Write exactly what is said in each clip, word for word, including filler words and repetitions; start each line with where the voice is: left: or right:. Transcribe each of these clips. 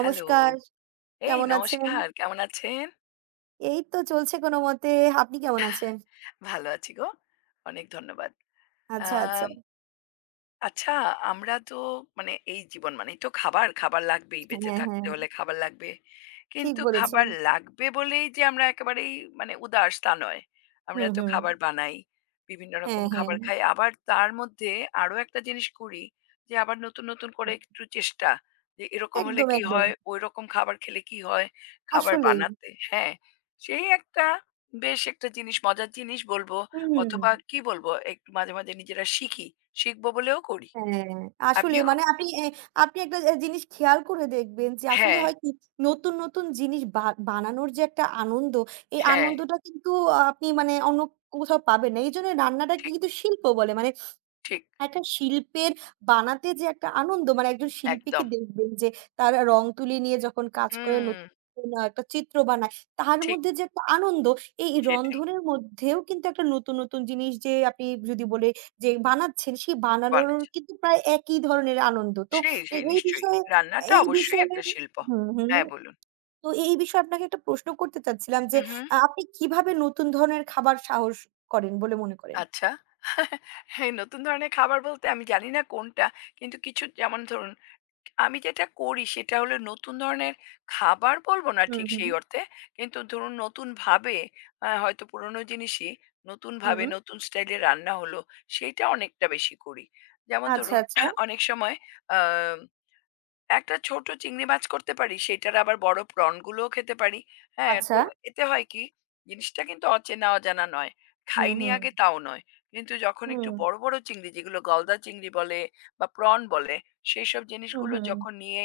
left: Hello. এই
right: কেমন আছেন?
left: নমস্কার। কেমন আছেন?
right: এই তো চলছে কোনমতে। আপনি কেমন আছেন?
left: ভালো আছি গো। অনেক ধন্যবাদ। আ
right: আচ্ছা, আচ্ছা।
left: আচ্ছা, আমরা তো মানে এই জীবন মানেই তো খাবার, খাবার লাগবেই। বেঁচে
right: হ্যাঁ, হ্যাঁ,
left: থাকতে হলে খাবার লাগবে।
right: ঠিক
left: কিন্তু
right: বলেছেন।
left: খাবার লাগবে বলেই যে আমরা একেবারেই মানে উদাস তা নয়। আমরা
right: হুম,
left: তো
right: হুম।
left: খাবার বানাই, বিভিন্ন
right: হ্যাঁ,
left: রকম
right: হ্যাঁ।
left: খাবার খাই। আবার তার মধ্যে আরো একটা জিনিস করি যে আবার নতুন, নতুন করে একটু চেষ্টা যে এরকম হলে
right: একদম,
left: কি
right: একদম।
left: হয়, ওইরকম খাবার খেলে কি হয়, খাবার
right: আসলেই।
left: বানাতে হ্যাঁ, সেই একটা বেশ একটা জিনিস মজার জিনিস বলব।
right: হুম।
left: অথবা কি বলবো একটু মাঝে, মাঝে নিজেরা শিখি। শিখবো বলেও করি।
right: হ্যাঁ, আসলেই
left: আপনিও ক
right: মানে আপনি এ আপনি একটা এ জিনিস খেয়াল করে দেখবেন যে আসলে
left: হ্যাঁ,
right: হয় কি নতুন, নতুন জিনিস বা বানানোর যে একটা আনন্দ, এই
left: হ্যাঁ,
right: আনন্দটা কিন্তু আপনি মানে অন্য কোথাও পাবেন না। এইজন্য রান্নাটাকে
left: ঠিক,
right: কিন্তু শিল্প বলে। মানে
left: ঠিক,
right: একটা শিল্পের বানাতে যে একটা আনন্দ মানে একজন শিল্পীকে
left: একদম।
right: দেখবেন যে তার রং তুলি নিয়ে যখন কাজ করে
left: হুম,
right: নতুন কোন একটা চিত্র বানায় তার
left: ঠিক
right: মধ্যে যে একটা আনন্দ এই
left: সেটাই
right: রন্ধনের মধ্যেও কিন্তু একটা নতুন, নতুন জিনিস যে আপনি যদি বলে যে বানাচ্ছেন সেই বানানোর
left: বানাচ্ছে।
right: কিন্তু প্রায় একই ধরনের আনন্দ। তো
left: সেই,
right: এ
left: সেই
right: এই
left: নিশ্চয়ই।
right: বিষয়ে
left: রান্নাটা
right: এই
left: অবশ্যই
right: বিষয়ে
left: একটা শিল্প।
right: হুম, হুম।
left: হ্যাঁ, বলুন।
right: তো এই বিষয়ে আপনাকে একটা প্রশ্ন করতে চাচ্ছিলাম যে
left: হু, হু,
right: আ আপনি কিভাবে নতুন ধরনের খাবার সাহস করেন বলে মনে করেন?
left: আচ্ছা। হ্যাঁ, নতুন ধরনের খাবার বলতে আমি জানি না কোনটা। কিন্তু কিছু যেমন ধরুন আমি যেটা করি সেটা হলো নতুন ধরনের খাবার বলবো না
right: হুম,
left: ঠিক
right: হুম।
left: সেই অর্থে। কিন্তু ধরুন নতুনভাবে আ হয়তো পুরনো জিনিসই
right: হুম।
left: নতুনভাবে নতুন স্টাইলে রান্না হলো, সেইটা অনেকটা বেশি করি। যেমন
right: আচ্ছা,
left: ধরুন
right: আচ্ছা।
left: অনেক সময় আ একটা ছোট চিংড়ি মাছ করতে পারি, সেটার আবার বড় প্রন গুলোও খেতে পারি। হ্যাঁ?
right: আচ্ছা।
left: তো এতে হয় কি? জিনিসটা কিন্তু অচেনা অজানা নয়।
right: হুম,
left: খাইনি
right: হুম।
left: আগে তাও নয়। কিন্তু যখন একটু
right: হুম,
left: বড়, বড় চিংড়ি যেগুলো গলদা চিংড়ি বলে বা প্রন বলে, সেইসব
right: হুম,
left: জিনিসগুলো
right: হুম।
left: যখন নিয়ে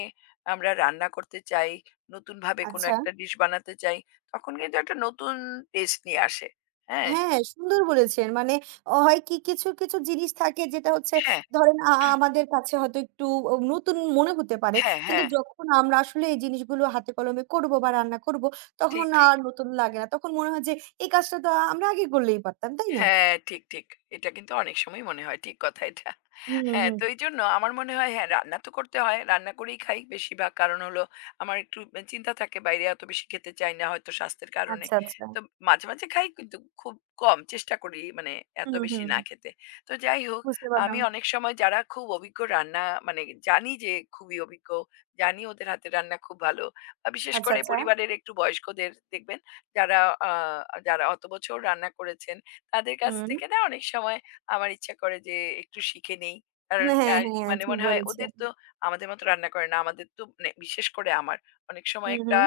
left: আমরা রান্না করতে চাই, নতুনভাবে কোনো
right: আচ্ছা।
left: একটা ডিশ বানাতে চাই, তখন কিন্তু একটা নতুন টেস্ট নিয়ে আসে। হ্যাঁ?
right: হ্যাঁ, সুন্দর বলেছেন। মানে অ হয় কি কিছু, কিছু জিনিস থাকে যেটা হচ্ছে
left: হ্যাঁ।
right: ধরেন আ আ- আমাদের কাছে হয়তো একটু ও নতুন মনে হতে পারে।
left: হ্যাঁ,
right: কিন্তু
left: হ্যাঁ।
right: যখন আমরা আসলে এই জিনিসগুলো হাতে কলমে করবো বা রান্না করবো, তখন
left: ঠিক, ঠিক।
right: আর নতুন লাগে না। তখন মনে হয় যে এই কাজটা তো আমরা আগে করলেই পারতাম, তাই না?
left: হ্যাঁ, ঠিক, ঠিক। এটা কিন্তু অনেক সময় মনে হয়। ঠিক কথা এটা।
right: হুম,
left: হ্যাঁ,
right: হুম।
left: তো এইজন্য আমার মনে হয় হ্যাঁ, রান্না তো করতে হয়। রান্না করেই খাই বেশিরভাগ। কারণ হলো আমার একটু আ চিন্তা থাকে বাইরে এত বেশি খেতে চাই না হয়তো স্বাস্থ্যের কারণে।
right: আচ্ছা, আচ্ছা।
left: তো মাঝে, মাঝে খাই কিন্তু খুব কম চেষ্টা করি মানে এত
right: হুম,
left: বেশি
right: হুম।
left: না খেতে। তো যাই হোক,
right: বুঝতে পারলাম।
left: আমি অনেক সময় যারা খুব অভিজ্ঞ রান্না মানে জানি যে খুবই অভিজ্ঞ, জানি ওদের হাতের রান্না খুব ভালো। আ বিশেষ
right: আচ্ছা,
left: করে
right: আচ্ছা।
left: পরিবারের একটু বয়স্কদের দেখবেন যারা আ যারা অত বছর রান্না করেছেন তাদের কাছ
right: হুম।
left: থেকে না অনেক সময় আমার ইচ্ছা করে যে একটু শিখে নেই। কারণ
right: হ্যাঁ,
left: আ
right: হ্যাঁ, হ্যাঁ,
left: মানে
right: ঠিক
left: মনে হয়
right: বলেছেন।
left: ওদের তো আমাদের মতো রান্না করে না। আমাদের তো মানে বিশেষ করে আমার অনেক সময়
right: হুম,
left: একটা
right: হুম।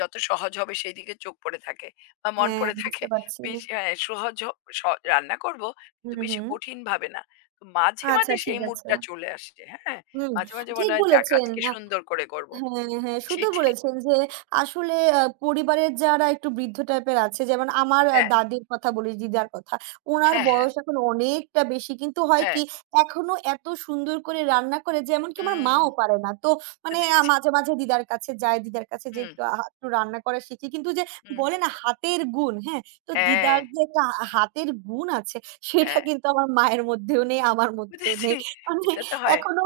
left: যত সহজ হবে সেইদিকে চোখ পড়ে থাকে বা মন
right: হ্যাঁ,
left: পড়ে থাকে।
right: বুঝতে পারছি।
left: বেশ হ্যাঁ, সহজ হ স রান্না করব কিন্তু
right: হুম,
left: বেশি
right: হুম।
left: কঠিন ভাবে না। তো মাঝে,
right: আচ্ছা
left: মাঝে
right: ঠিক
left: সেই
right: আছে।
left: মুডটা চলে আসছে। হ্যাঁ?
right: হুম,
left: মাঝে, মাঝে
right: ঠিক
left: মনে হয় যাক
right: বলেছেন।
left: আজকে
right: আ
left: সুন্দর করে করব।
right: হ্যাঁ, হ্যাঁ, সুন্দর
left: সেটাই।
right: বলেছেন যে আসলে আ পরিবারের যারা একটু বৃদ্ধ টাইপের আছে যেমন আমার আ
left: হ্যাঁ,
right: দাদির কথা বলি, দিদার কথা। উনার
left: হ্যাঁ, হ্যাঁ,
right: বয়স এখন অনেকটা বেশি। কিন্তু হয়
left: হ্যাঁ।
right: কি এখনো এত সুন্দর করে রান্না করে যে এমনকি আমার
left: হুম,
right: মাও পারে না। তো মানে আ
left: বুঝেছি।
right: মাঝে, মাঝে দিদার কাছে যাই, দিদার কাছে যেয়ে
left: হুম,
right: একটু আ একটু রান্না করা শিখি। কিন্তু যে
left: হুম।
right: বলে না হাতের গুণ, হ্যাঁ? তো
left: হ্যাঁ,
right: দিদার যে একটা হাতের গুণ আছে সেটা
left: হ্যাঁ।
right: কিন্তু আমার মায়ের মধ্যেও নেই, আমার মধ্যেও
left: বুঝেছি।
right: নেই। মানে
left: এটা তো হয়।
right: এখনো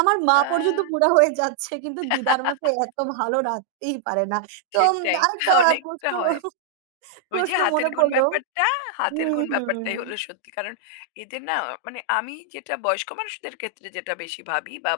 right: আমার মা
left: আ
right: পর্যন্ত বুড়া হয়ে যাচ্ছে কিন্তু দিদার মতো এত ভালো রাঁধতেই পারে না। তো উম
left: সেটাই
right: আরেকটা প্রশ্ন
left: অনেকটা হয়। ওই যে
right: প্রশ্ন মনে
left: হাতের গুণ
right: পড়ল
left: ব্যাপারটা, হাতের
right: হুম,
left: গুণ ব্যাপারটাই
right: হুম।
left: হলো সত্যি। কারণ এদের না মানে আমি যেটা বয়স্ক মানুষদের ক্ষেত্রে যেটা বেশি ভাবি বা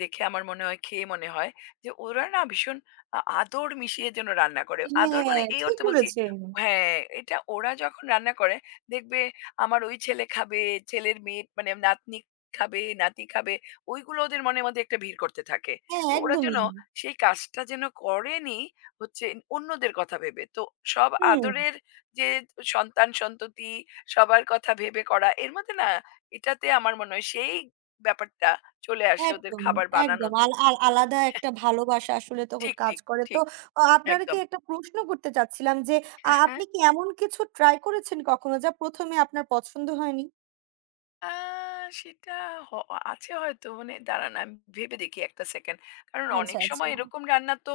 left: দেখে আমার মনে হয়, খেয়ে মনে হয় যে ওরা না ভীষণ আ আদর মিশিয়ে যেন রান্না করে। আদর মানে
right: হ্যাঁ,
left: এই
right: ঠিক
left: অর্থে বলছি
right: বলেছেন।
left: হ্যাঁ, এটা ওরা যখন রান্না করে দেখবে আমার ওই ছেলে খাবে, ছেলের মেয়ে মানে নাতনি খাবে, নাতি খাবে। ওইগুলো ওদের মনের মধ্যে একটা ভিড় করতে থাকে।
right: হ্যাঁ,
left: তো ওরা যেন
right: একদমই।
left: সেই কাজটা যেন করেনি হচ্ছে অন্যদের কথা ভেবে। তো সব
right: হুম,
left: আদরের যে সন্তান-সন্ততি সবার কথা ভেবে করা এর মধ্যে না এটাতে আমার মনে হয় সেই ব্যাপারটা চলে আসে ওদের
right: একদম,
left: খাবার
right: একদম।
left: বানানোতে।
right: আল আল আলাদা একটা ভালোবাসা আসলে তো
left: ঠিক,
right: কাজ
left: ঠিক,
right: করে। তো
left: ঠিক।
right: আ আপনাকে
left: একদম।
right: একটা প্রশ্ন করতে চাচ্ছিলাম যে আ
left: হ্যাঁ,
right: আপনি
left: হ্যাঁ।
right: কি এমন কিছু ট্রাই করেছেন কখনো যা ১ম এ আপনার পছন্দ হয়নি?
left: আ সেটা হ আছে হয়তো মানে দাঁড়ান আমি ভেবে দেখি এক টা সেকেন্ড। কারণ
right: আচ্ছা,
left: অনেক
right: আচ্ছা।
left: সময় এরকম রান্না তো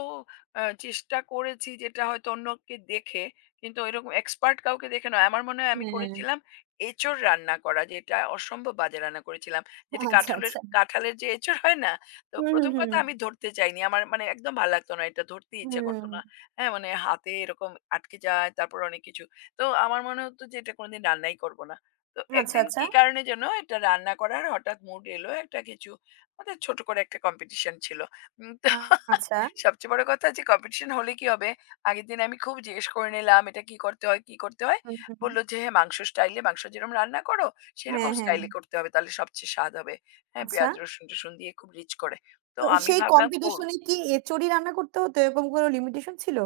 left: আ চেষ্টা করেছি যেটা হয়তো অন্যকে দেখে কিন্তু এরকম এক্সপার্ট কাউকে দেখে নয়। আমার মনে হয় আমি
right: হ্যাঁ,
left: করেছিলাম এঁচোড় রান্না করা যেটা অসম্ভব বাজে রান্না করেছিলাম। যেটা
right: আচ্ছা,
left: কাঁঠালের
right: আচ্ছা।
left: কাঁঠালের যে এঁচোড় হয় না? তো
right: হুম, হুম,
left: ১ম কথা
right: হুম।
left: আমি ধরতে চাইনি। আমার মানে একদম ভাল লাগতো না। এটা ধরতেই ইচ্ছা করত না।
right: হুম।
left: হ্যাঁ? মানে হাতে এরকম আটকে যায় তারপর অনেক কিছু। তো আমার মনে হতো যে এটা কোনদিন রান্নাই করব না। তো
right: আচ্ছা,
left: একদিন
right: আচ্ছা।
left: কি কারণে যেন এটা রান্না করার হঠাৎ মুড এলো একটা কিছু আমাদের ছোট করে একটা কম্পিটিশন ছিল উম, তো
right: আ আচ্ছা।
left: সবচেয়ে বড় কথা যে কম্পিটিশন হলে কি হবে আগের দিন আমি খুব জিজ্ঞেস করে নিলাম এটা কি করতে হয় কি করতে হয়
right: হুম, হুম।
left: বললো যে হ্যাঁ মাংস স্টাইলে মাংস যেরকম রান্না করো
right: হ্যাঁ,
left: সেরকম
right: হ্যাঁ।
left: স্টাইলে করতে হবে তাহলে সবচেয়ে স্বাদ হবে হ্যাঁ
right: আচ্ছা।
left: পেঁয়াজ রসুন টসুন দিয়ে খুব রিচ করে তো
right: তো
left: আমি
right: সেই
left: ভাবলাম
right: কম্পিটিশন
left: করবো
right: এ কি এচোড়ি রান্না করতে হতো? এরকম কোনো লিমিটেশন ছিল?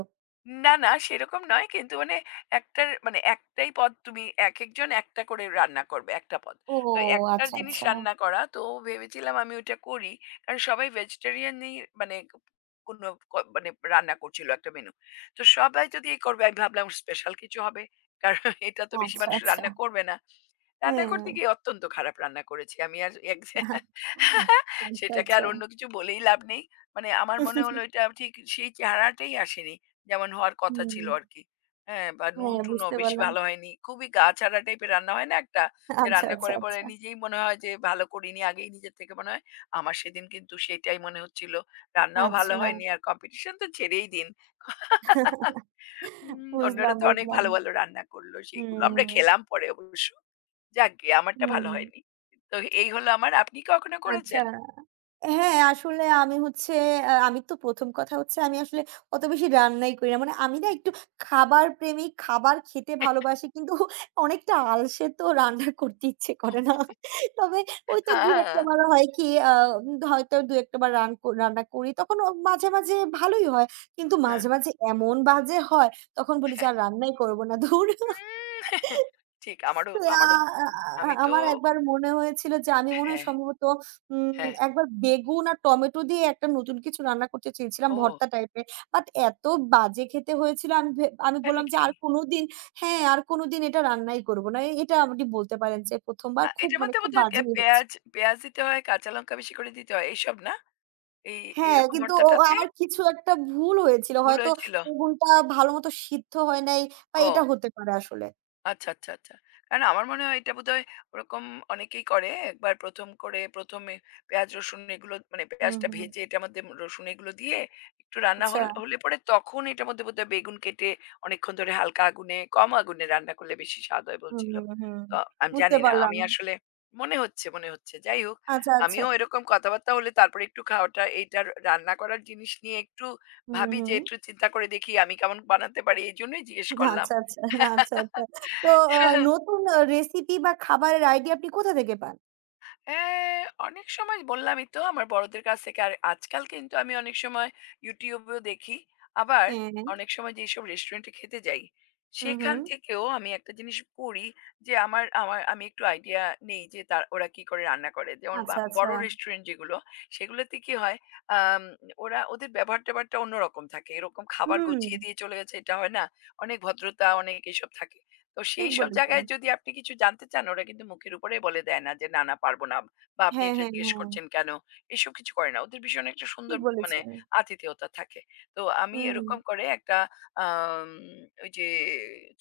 left: না, না সেরকম নয়। কিন্তু মানে একটার মানে একটাই পদ তুমি একেকজন একটা করে রান্না করবে, একটা পদ।
right: ও
left: তো একটার
right: আচ্ছা,
left: জিনিস
right: আচ্ছা।
left: রান্না করা। তো ভেবেছিলাম আমি ওইটা করি। কারণ সবাই ভেজিটেরিয়ানই মানে কোনো ক মানে রান্না করছিল একটা মেনু। তো সবাই যদি এই করবে আমি ভাবলাম স্পেশাল কিছু হবে। কারণ এটা তো বেশি
right: আচ্ছা,
left: মানুষ
right: আচ্ছা।
left: রান্না করবে না। রান্না
right: হ্যাঁ।
left: করতে গিয়ে অত্যন্ত খারাপ রান্না করেছি। আমি আর এক
right: আচ্ছা,
left: সেটাকে আর
right: আচ্ছা।
left: অন্য কিছু বলেই লাভ নেই। মানে আমার মনে হলো এটা ঠিক সেই চেহারাটাই আসেনি। যেমন হওয়ার কথা
right: হুম।
left: ছিল আরকি। হ্যাঁ, বা
right: হ্যাঁ,
left: নুন-টুনও
right: বুঝতে
left: বেশি
right: পারলাম।
left: ভালো হয়নি। খুবই গা ছাড়া টাইপের রান্না হয় না একটা? যে
right: আচ্ছা,
left: রান্না
right: আচ্ছা,
left: করে পরে
right: আচ্ছা।
left: নিজেই মনে হয় যে ভালো করিনি আগেই নিজের থেকে মনে হয়। আমার সেদিন কিন্তু সেটাই মনে হচ্ছিল। রান্নাও ভালো
right: আচ্ছা।
left: হয়নি আর কম্পিটিশন তো ছেড়েই দিন। হুম,
right: বুঝলাম,
left: অন্যরা তো অনেক
right: বুঝলাম।
left: ভালো, ভালো রান্না করল। সেইগুলো আমরা
right: হুম,
left: খেলাম পরে অবশ্য। যাকগে আমারটা ভালো
right: হুম।
left: হয়নি। তো এই হলো আমার আপনি কি কখনো
right: আচ্ছা।
left: করেছেন?
right: হ্যাঁ, আসলে আমি হচ্ছে আ আমি তো ১ম কথা হচ্ছে আমি আসলে অত বেশি রান্নাই করি না। মানে আমি না একটু খাবার প্রেমিক, খাবার খেতে ভালোবাসি। কিন্তু অনেকটা আলসে তো রান্না করতে ইচ্ছে করে না। তবে ওই তো
left: হ্যাঁ,
right: দুই এক টা বার
left: হ্যাঁ।
right: হয় কি আ হয়তো দুই এক টা বার রান কর- রান্না করি। তখন ও মাঝে, মাঝে ভালোই হয়। কিন্তু মাঝে, মাঝে এমন বাজে হয় তখন বলি যে আর রান্নাই করব না। ধুর!
left: উম ঠিক আমারও
right: তো আ
left: আমারও
right: আ
left: আমি তো
right: আমার একবার মনে হয়েছিল যে আমি মনে হয়
left: হ্যাঁ,
right: সম্ভবত উম
left: হ্যাঁ।
right: একবার বেগুন আর টমেটো দিয়ে একটা নতুন কিছু রান্না করতে চেয়েছিলাম
left: ও
right: ভর্তা টাইপের। বাট এত বাজে খেতে হয়েছিল আমি ভে আমি
left: তাই
right: বললাম যে
left: নাকি?
right: আর কোনদিন হ্যাঁ, আর কোনদিন এটা রান্নাই করব না। এ- এটা আপনি বলতে পারেন যে ১ম
left: আ
right: বার খুব
left: এটার
right: মানে
left: মধ্যে
right: খুব
left: বোধহয় এ
right: বাজেই হয়েছে।
left: পেঁয়াজ পেঁয়াজ দিতে হয়, কাঁচা লঙ্কা বেশি করে দিতে হয়। এইসব না? এই
right: হ্যাঁ,
left: এরকম
right: কিন্তু ও ও
left: ভর্তাটাতে
right: আমার কিছু একটা ভুল হয়েছিল।
left: ভুল
right: হয়তো
left: হয়েছিল?
right: বেগুনটা ভালোমতো সিদ্ধ হয় নাই বা এটা
left: ও।
right: হতে পারে আসলে।
left: আচ্ছা, আচ্ছা, আচ্ছা। কারণ আমার মনে হয় এটা বোধহয় ওরকম অনেকেই করে। একবার ১ম করে ১ম এ পেঁয়াজ, রসুন এগুলো মানে
right: হুম,
left: পেঁয়াজটা
right: হুম।
left: ভেজে এটার মধ্যে রসুন এগুলো দিয়ে একটু রান্না
right: আচ্ছা।
left: হল হলে পরে তখন এটার মধ্যে বোধহয় বেগুন কেটে অনেকক্ষণ ধরে হালকা আগুনে, কম আগুনে রান্না করলে বেশি স্বাদ হয়
right: হুম,
left: বলছিল।
right: হুম।
left: তো আমি
right: বুঝতে
left: জানি না।
right: পারলাম।
left: আমি আসলে মনে হচ্ছে, মনে হচ্ছে। যাই হোক,
right: আচ্ছা, আচ্ছা।
left: আমিও এরকম কথাবার্তা হলে তারপরে একটু খাওয়াটা এইটার রান্না করার জিনিস নিয়ে একটু
right: হুম,
left: ভাবি যে
right: হুম।
left: একটু চিন্তা করে দেখি আমি কেমন বানাতে পারি। এজন্যই জিজ্ঞেস করলাম।
right: আচ্ছা, আচ্ছা, আচ্ছা, আচ্ছা। তো আ নতুন আ রেসিপি বা খাবারের আইডিয়া আপনি কোথা থেকে পান?
left: হ্যাঁ, অনেক সময় বললামই তো আমার বড়দের কাছ থেকে। আর আজকাল কিন্তু আমি অনেক সময় YouTube এও দেখি। আবার
right: হ্যাঁ, হ্যাঁ।
left: অনেক সময় যেসব রেস্টুরেন্টে খেতে যাই,
right: হুম,
left: সেখান
right: হুম।
left: থেকেও আমি একটা জিনিস করি যে আমার আমার আমি একটু আইডিয়া নেই যে তার ওরা কি করে রান্না করে। যেমন বা
right: আচ্ছা, আচ্ছা।
left: বড় রেস্টুরেন্ট যেগুলো, সেগুলোতে কি হয় আম ওরা ওদের ব্যবহার-ট্যাবহারটা অন্যরকম থাকে। এরকম খাবার
right: হুম,
left: গুছিয়ে দিয়ে চলে গেছে, এটা হয় না। অনেক ভদ্রতা, অনেক এসব থাকে। তো
right: ঠিক
left: সেই সব
right: বলেছেন।
left: জায়গায় যদি আপনি কিছু জানতে চান ওরা কিন্তু মুখের উপরে বলে দেয় না যে না না পারবো না বা আপনি
right: হ্যাঁ,
left: এটা
right: হ্যাঁ,
left: জিজ্ঞেস
right: হ্যাঁ।
left: করছেন কেন এসব কিছু করে না ওদের ভীষণ একটা
right: ঠিক
left: সুন্দর মানে
right: বলেছেন।
left: আতিথেয়তা থাকে তো আমি
right: হুম,
left: এরকম করে একটা আম, ওই যে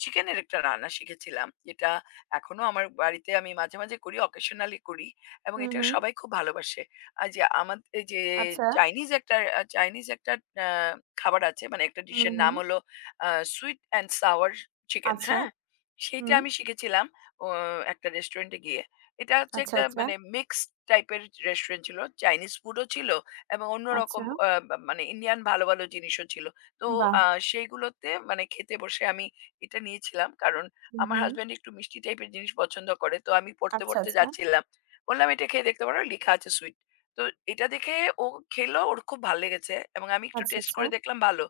left: চিকেনের একটা রান্না শিখেছিলাম যেটা এখনো আমার বাড়িতে আমি মাঝে মাঝে করি অকেশনালি করি এবং
right: হুম,
left: এটা
right: হুম।
left: সবাই খুব ভালোবাসে আর যে আমাদের এই যে
right: আচ্ছা।
left: চাইনিজ একটা চাইনিজ একটা আহ, খাবার আছে মানে একটা
right: হুম,
left: ডিশের
right: হুম।
left: নাম হলো সুইট অ্যান্ড সাওয়ার চিকেন
right: আচ্ছা।
left: হ্যাঁ সেইটা
right: হুম।
left: আমি শিখেছিলাম অ একটা রেস্টুরেন্টে গিয়ে। এটা হচ্ছে
right: আচ্ছা,
left: একটা
right: আচ্ছা,
left: মানে মিক্সড টাইপের রেস্টুরেন্ট ছিল। চাইনিজ ফুডও ছিল এবং
right: আচ্ছা।
left: অন্যরকম আ বা মানে ইন্ডিয়ান ভালো, ভালো জিনিসও ছিল। তো
right: বাহ!
left: আ সেইগুলোতে মানে খেতে বসে আমি এটা নিয়েছিলাম। কারণ
right: হুম,
left: আমার
right: হুম।
left: হাসব্যান্ড একটু মিষ্টি টাইপের জিনিস পছন্দ করে। তো আমি পড়তে,
right: আচ্ছা,
left: পড়তে
right: আচ্ছা,
left: যাচ্ছিলাম। বললাম, "এটা খেয়ে দেখতে পারো, লিখা আছে সুইট।" তো এটা দেখে ও খেলো, ওর খুব ভাল লেগেছে এবং আমি একটু
right: আচ্ছা,
left: টেস্ট
right: আচ্ছা,
left: করে দেখলাম ভালো।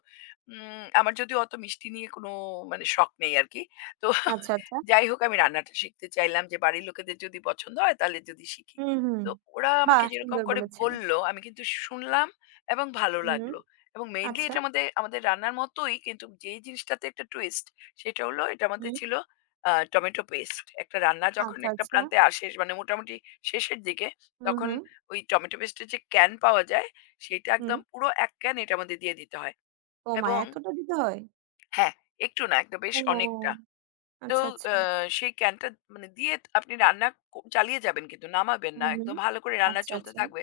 left: উম আমার যদিও অত মিষ্টি নিয়ে কোনো মানে শখ নেই আরকি। তো
right: আচ্ছা, আচ্ছা।
left: যাই হোক আমি রান্নাটা শিখতে চাইলাম যে বাড়ির লোকেদের যদি পছন্দ হয় তাহলে যদি শিখি।
right: হুম, হুম।
left: তো ওরা
right: বাহ!
left: আমাকে যেরকম
right: সুন্দর
left: করে
right: বলেছেন।
left: বলল আমি কিন্তু শুনলাম এবং ভালো
right: হুম।
left: লাগলো। এবং মেইনলি
right: আচ্ছা।
left: এটা আমাদের আমাদের রান্নার মতোই কিন্তু যেই জিনিসটাতে একটা টুইস্ট সেটা হলো এটার মধ্যে
right: হুম।
left: ছিল আ টমেটো পেস্ট। একটা রান্না যখন
right: আচ্ছা,
left: একটা
right: আচ্ছা।
left: প্রান্তে আসে মানে মোটামুটি শেষের দিকে
right: হুম,
left: তখন
right: হুম।
left: ওই টমেটো পেস্টের যে ক্যান পাওয়া যায় সেটা
right: হুম।
left: একদম পুরো এক ক্যান এটার মধ্যে দিয়ে দিতে হয়।
right: ও মা!
left: এবং
right: এতটা দিতে হয়?
left: হ্যাঁ, একটু না একটা বেশ অনেকটা।
right: ও
left: তো
right: আচ্ছা, আচ্ছা।
left: আ সেই ক্যানটা মানে দিয়ে আপনি রান্না ক চালিয়ে যাবেন কিন্তু নামাবেন
right: হুম,
left: না।
right: হুম।
left: একদম ভালো করে রান্না
right: আচ্ছা,
left: চলতে
right: আচ্ছা।
left: থাকবে।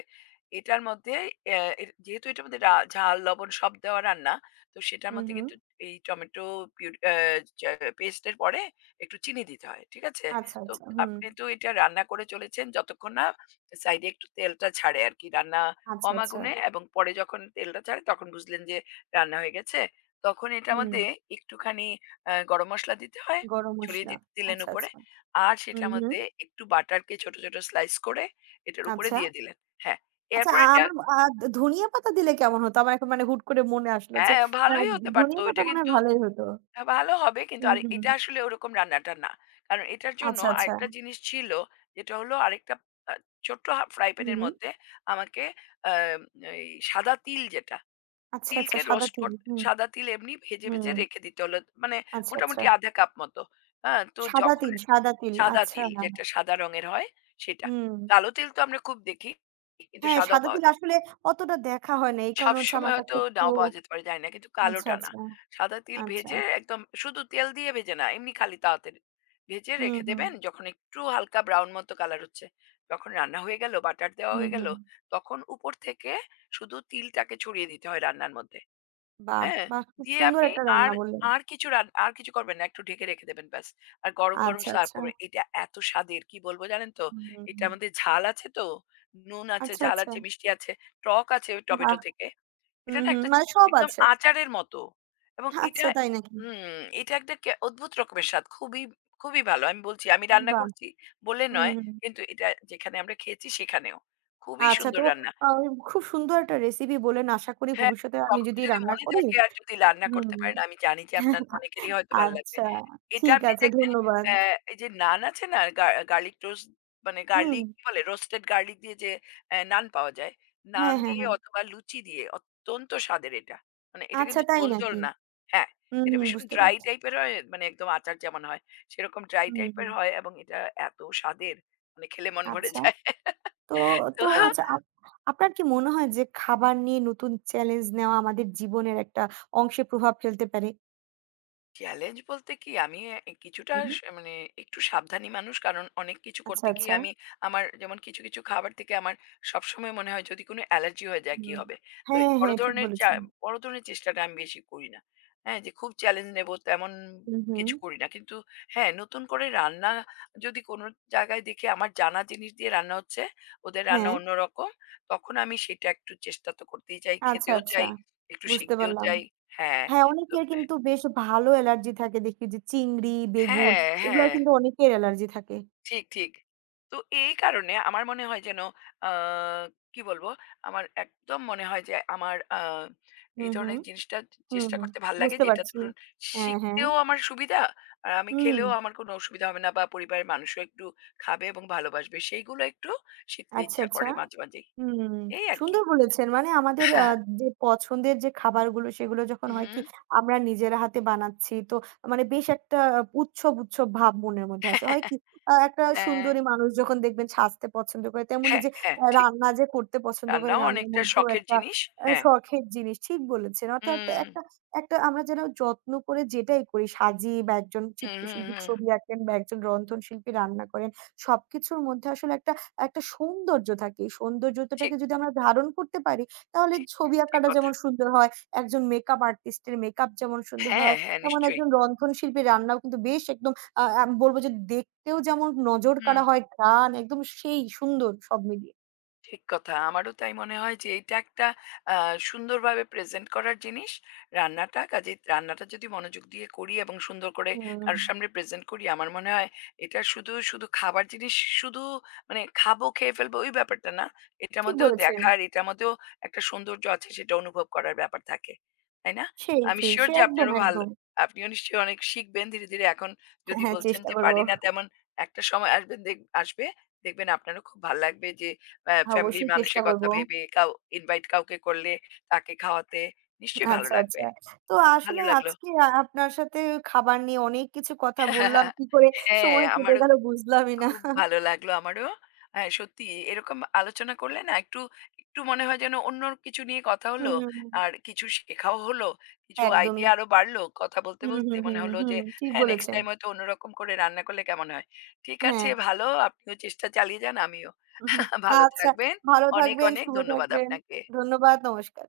left: এটার মধ্যে অ্যা এ যেহেতু এটার মধ্যে রা ঝাল, লবণ সব দেওয়া রান্না, তো সেটার
right: হুম,
left: মধ্যে
right: হুম।
left: কিন্তু এই টমেটো পিউরি অ্যা চ পেস্টের পরে একটু চিনি দিতে হয়। ঠিক আছে?
right: আচ্ছা,
left: তো
right: আচ্ছা। হুম।
left: আপনি তো এটা রান্না করে চলেছেন যতক্ষণ না সাইডে একটু তেলটা ছাড়ে আরকি। রান্না
right: আচ্ছা,
left: কম
right: আচ্ছা।
left: আগুনে এবং পরে যখন তেলটা ছাড়ে তখন বুঝলেন যে রান্না হয়ে গেছে। তখন এটার
right: হুম।
left: মধ্যে একটুখানি অ্যা গরম মসলা দিতে হয়,
right: গরম
left: ছড়িয়ে
right: মসলা।
left: দি দিলেন
right: আচ্ছা,
left: উপরে।
right: আচ্ছা।
left: আর
right: হুম,
left: সেটার
right: হুম।
left: মধ্যে একটু বাটারকে ছোট ছোট স্লাইস করে এটার উপরে
right: আচ্ছা।
left: দিয়ে দিলেন। হ্যাঁ,
right: আচ্ছা
left: এরপর
right: আ
left: এটা
right: আমার আ ধ- ধনিয়া পাতা দিলে কেমন হতো? আমার এখন মানে হুট করে মনে আসলো যে
left: হ্যাঁ,
right: আ
left: ভালোই হতে পারত।
right: ধনিয়া পাতা
left: এটা
right: মনে হয়
left: কিন্তু
right: ভালোই হতো।
left: হ্যাঁ, ভালো হবে, কিন্তু
right: হুম,
left: আর
right: হুম।
left: এটা আসলে ওরকম রান্নাটা না। কারণ এটার জন্য
right: আচ্ছা, আচ্ছা।
left: আরেকটা জিনিস ছিল যেটা হলো আরেকটা আ ছোট্ট হা ফ্রাই
right: হুম।
left: প্যানের
right: হুম
left: মধ্যে আমাকে আম এই সাদা তিল যেটা,
right: আচ্ছা, আচ্ছা।
left: তিলকে
right: সাদা
left: রোস্ট
right: তিল।
left: কর
right: হুম,
left: সাদা তিল এমনি ভেজে ভেজে
right: হুম।
left: রেখে দিতে হলো। মানে
right: আচ্ছা, আচ্ছা।
left: মোটামুটি আধা কাপ মতো। হ্যাঁ, তো
right: সাদা
left: যখন
right: তিল, সাদা তিল।
left: সাদা
right: আচ্ছা।
left: তিল যেটা সাদা রঙের হয় সেটা।
right: হুম।
left: কালো তিল তো আমরা খুব দেখি, কিন্তু
right: হ্যাঁ,
left: সাদাও
right: 'সাদা
left: পাওয়া
right: তিল'
left: যায়।
right: আসলে অতটা দেখা হয় না। এই কারণে হচ্ছে আমার
left: সবসময়
right: কাছে
left: হয়তো
right: একটু
left: নাও পাওয়া যেতে পারে জানি না, কিন্তু
right: আচ্ছা,
left: কালোটা না।
right: আচ্ছা,
left: সাদা তিল
right: আচ্ছা।
left: ভেজে, একদম শুধু তেল দিয়ে ভেজে না, এমনি খালি তাওয়াতে ভেজে
right: হুম,
left: রেখে
right: হুম,
left: দেবেন। যখন একটু হালকা ব্রাউন মতো কালার হচ্ছে, যখন রান্না হয়ে গেল, বাটার দেওয়া
right: হুম,
left: হয়ে গেল,
right: হুম।
left: তখন উপর থেকে শুধু তিলটাকে ছড়িয়ে দিতে হয় রান্নার মধ্যে।
right: বাহ!
left: হ্যাঁ,
right: বাহ! খুব
left: দিয়ে
right: সুন্দর
left: আপনি
right: একটা
left: আর
right: রান্না বললেন।
left: আর কিছু রান আর কিছু করবেন না। একটু ঢেকে রেখে দেবেন ব্যাস। আর গরম গরম
right: আচ্ছা,
left: সার্ভ
right: আচ্ছা।
left: করবেন। এটা এত স্বাদের কি বলব জানেন তো?
right: হুম, হুম,
left: এটা
right: হুম।
left: আমাদের ঝাল আছে তো, নুন আছে,
right: আচ্ছা,
left: ঝাল
right: আচ্ছা।
left: আছে, মিষ্টি আছে, টক আছে টমেটো
right: বাহ!
left: থেকে। এটা
right: হুম,
left: না
right: হুম।
left: একটা
right: মানে সব
left: একদম
right: আছে।
left: আচারের মতো, এবং এটা
right: আচ্ছা, তাই নাকি?
left: হুম, এটা একটা কে অদ্ভুত রকমের স্বাদ। খুবই, খুবই ভালো। আমি বলছি আমি রান্না
right: বাহ!
left: করছি বলে
right: হুম,
left: নয়,
right: হুম।
left: কিন্তু এটা যেখানে আমরা খেয়েছি সেখানেও। খুবই
right: আচ্ছা
left: সুন্দর
right: তো
left: রান্না।
right: আ খুব সুন্দর একটা রেসিপি বললেন। আশা করি
left: হ্যাঁ,
right: ভবিষ্যতে আমি
left: কখনো
right: যদি
left: যদি
right: রান্না
left: মনে
right: করি
left: থাকে আর যদি রান্না করতে
right: হুম।
left: পারেন, আমি জানি যে আপনার অনেকেরই হয়তো ভাল লাগবে।
right: আচ্ছা,
left: এটা
right: ঠিক
left: আপনি
right: আছে
left: দেখবেন
right: ধন্যবাদ।
left: অ্যা এই যে নান আছে না? গা গার্লিক টোস্ট, মানে
right: হুম।
left: গার্লিক কি বলে? রোস্টেড গার্লিক দিয়ে যে অ্যা নান পাওয়া যায়। নান
right: হ্যাঁ, হ্যাঁ,
left: দিয়ে
right: হ্যাঁ।
left: অথবা লুচি দিয়ে অত্যন্ত স্বাদের এটা। মানে এটা
right: আচ্ছা
left: কিন্তু
right: তাই
left: ঝোল ঝোল
right: নাকি?
left: না। হ্যাঁ,
right: হুম,
left: এটা
right: হুম,
left: ভীষণ
right: বুঝতে
left: ড্রাই
right: পারছি।
left: টাইপের হয়, মানে একদম আচার যেমন হয়, সেরকম ড্রাই
right: হুম,
left: টাইপের
right: হুম।
left: হয় এবং এটা এত স্বাদের মানে খেলে মন ভরে
right: আচ্ছা।
left: যায়।
right: তো
left: তো
right: তো আচ্ছা আপ আপনার কি মনে হয় যে খাবার নিয়ে নতুন চ্যালেঞ্জ নেওয়া আমাদের জীবনের একটা অংশে প্রভাব ফেলতে পারে?
left: চ্যালেঞ্জ বলতে কি আমি এ কিছুটা
right: হুম,
left: স মানে একটু সাবধানী মানুষ। কারণ অনেক কিছু
right: আচ্ছা,
left: করতে গিয়ে
right: আচ্ছা।
left: আমি আমার যেমন কিছু কিছু খাবার থেকে আমার সবসময় মনে হয় যদি কোনো অ্যালার্জি হয়ে যায়
right: হুম।
left: কি হবে? তো এই
right: হ্যাঁ,
left: বড়
right: হ্যাঁ, ঠিক
left: ধরনের চা
right: বলেছেন।
left: বড় ধরনের চেষ্টাটা আমি বেশি করি না। হ্যাঁ? যে খুব চ্যালেঞ্জ নেব তেমন
right: হুম, হুম।
left: কিছু করি না। কিন্তু হ্যাঁ, নতুন করে রান্না যদি কোনো জায়গায় দেখি আমার জানা জিনিস দিয়ে রান্না হচ্ছে, ওদের
right: হ্যাঁ।
left: রান্না অন্যরকম, তখন আমি সেটা একটু চেষ্টা তো করতেই চাই,
right: আচ্ছা,
left: খেতেও
right: আচ্ছা।
left: চাই, একটু
right: বুঝতে
left: শিখতেও
right: পারলাম।
left: চাই। হ্যাঁ,
right: হ্যাঁ,
left: তো
right: অনেকের কিন্তু বেশ ভালো অ্যালার্জি থাকে দেখি যে চিংড়ি, বেগুন
left: হ্যাঁ,
right: এগুলার
left: হ্যাঁ।
right: কিন্তু অনেকের অ্যালার্জি থাকে।
left: ঠিক, ঠিক। তো এই কারণে আমার মনে হয় যেন আ কি বলবো? আমার একদম মনে হয় যে আমার আ
right: হুম,
left: এই
right: হুম।
left: ধরনের জিনিসটা
right: হুম,
left: চেষ্টা
right: হুম।
left: করতে ভাল লাগে,
right: বুঝতে
left: যেটা
right: পারছি।
left: ধরুন
right: হ্যাঁ, হ্যাঁ।
left: শিখতেও আমার সুবিধা, আর আমি
right: হুম।
left: খেলেও আমার কোনো অসুবিধা হবে না, বা পরিবারের মানুষও একটু খাবে এবং ভালোবাসবে। সেইগুলো একটু শিখতে
right: আচ্ছা,
left: ইচ্ছা
right: আচ্ছা।
left: করে মাঝে মাঝেই।
right: হুম,
left: এই আরকি।
right: সুন্দর বলেছেন। মানে আমাদের আ যে পছন্দের যে খাবারগুলো সেগুলো যখন
left: উহু।
right: হয় কি আমরা নিজের হাতে বানাচ্ছি তো মানে বেশ একটা আহ, উৎসব, উৎসব ভাব মনের
left: হ্যাঁ,
right: মধ্যে আসে। হয় কি আ একটা সুন্দরী
left: হুম।
right: মানুষ যখন দেখবেন সাজতে পছন্দ করে তেমনি
left: হ্যাঁ,
right: যে
left: হ্যাঁ, হ্যাঁ
right: আ
left: ঠিক।
right: রান্না যে করতে পছন্দ করে
left: রান্নাও
right: রান্নার
left: অনেকটা
right: মধ্যেও
left: শখের
right: একটা
left: জিনিস।
right: আ
left: হ্যাঁ।
right: শখের জিনিস। ঠিক বলেছেন। অর্থাৎ
left: হুম।
right: একটা একটা আমরা যেন যত্ন করে যেটাই করি সাজিয়ে বা একজন
left: হুম, হুম,
right: চিত্রশিল্পী
left: হুম।
right: ছবি আঁকেন বা একজন রন্ধনশিল্পী রান্না করেন। সবকিছুর মধ্যে আসলে একটা একটা সৌন্দর্য থাকে। এই
left: ঠিক।
right: সৌন্দর্যতাটাকে যদি আমরা ধারণ করতে পারি, তাহলে
left: ঠিক,
right: ছবি
left: ঠিক
right: আঁকাটা
left: কথা।
right: যেমন সুন্দর হয়, একজন মেকআপ আর্টিস্টের মেকআপ যেমন সুন্দর
left: হ্যাঁ,
right: হয়,
left: হ্যাঁ
right: তেমন
left: নিশ্চয়ই।
right: একজন রন্ধনশিল্পীর রান্নাও কিন্তু বেশ একদম আ আমি বলব যে দেখতেও যেমন নজর
left: হু,
right: কাড়া হয়, গান একদম সেই সুন্দর সব মিলিয়ে।
left: ঠিক কথা। আমারও তাই মনে হয় যে এইটা একটা আ সুন্দরভাবে প্রেজেন্ট করার জিনিস। রান্নাটা কাজেই রান্নাটা যদি মনোযোগ দিয়ে করি এবং সুন্দর করে
right: হুম,
left: কারো সামনে প্রেজেন্ট করি, আমার মনে হয় এটা শুধু শুধু খাবার জিনিস শুধু মানে খাবো, খেয়ে ফেলবো ওই ব্যাপারটা না। এটার
right: ঠিক
left: মধ্যেও
right: বলেছেন।
left: দেখার, এটার মধ্যেও একটা সৌন্দর্য আছে, সেটা অনুভব করার ব্যাপার থাকে। তাই না?
right: সেই,
left: আমি
right: সেই,
left: সিউর
right: সে
left: যে
right: একদম,
left: আপনারও ভালো,
right: একদম।
left: আপনিও নিশ্চয়ই অনেক শিখবেন ধীরে ধীরে। এখন
right: হ্যাঁ,
left: যদি
right: হ্যাঁ
left: বলছেন
right: চেষ্টা
left: যে
right: করব।
left: পারি না তেমন, একটা সময় আসবেন দেখ আসবে, দেখবেন আপনারও খুব ভাল লাগবে যে অ্যা ফ্যামিলির
right: অবশ্যই চেষ্টা
left: মানুষের
right: করব।
left: কথা ভেবে কাউ ইনভাইট কাউকে করলে তাকে খাওয়াতে নিশ্চয়ই ভালো
right: আচ্ছা, আচ্ছা।
left: লাগবে।
right: তো আসলে
left: ভালো লাগলো।
right: আজকে আ আপনার সাথে খাবার নিয়ে অনেক কিছু কথা বললাম। কি করে
left: হ্যাঁ,
right: সময় কেটে
left: আমারও
right: গেল বুঝলামই না।
left: খুব ভালো লাগলো আমারও। হ্যাঁ, সত্যি এরকম আলোচনা করলে না একটু, একটু মনে হয় যেন অন্য কিছু নিয়ে কথা হলো।
right: হুম,
left: আর কিছু শেখাও হলো। কিছু
right: একদমই।
left: আইডিয়া আরো বাড়লো। কথা বলতে
right: হুম,
left: বলতে
right: হুম, হুম,
left: মনে হলো যে
right: হুম। ঠিক
left: হ্যাঁ, নেক্সট
right: বলেছেন।
left: টাইম হয়তো অন্যরকম করে রান্না করলে কেমন হয়? ঠিক
right: হ্যাঁ।
left: আছে ভালো। আপনিও চেষ্টা চালিয়ে যান, আমিও।
right: হুম,
left: ভালো
right: আচ্ছা,
left: থাকবেন।
right: ভালো
left: অনেক
right: থাকবেন,
left: অনেক
right: শুভ
left: ধন্যবাদ
right: থাকবেন।
left: আপনাকে।
right: ধন্যবাদ, নমস্কার।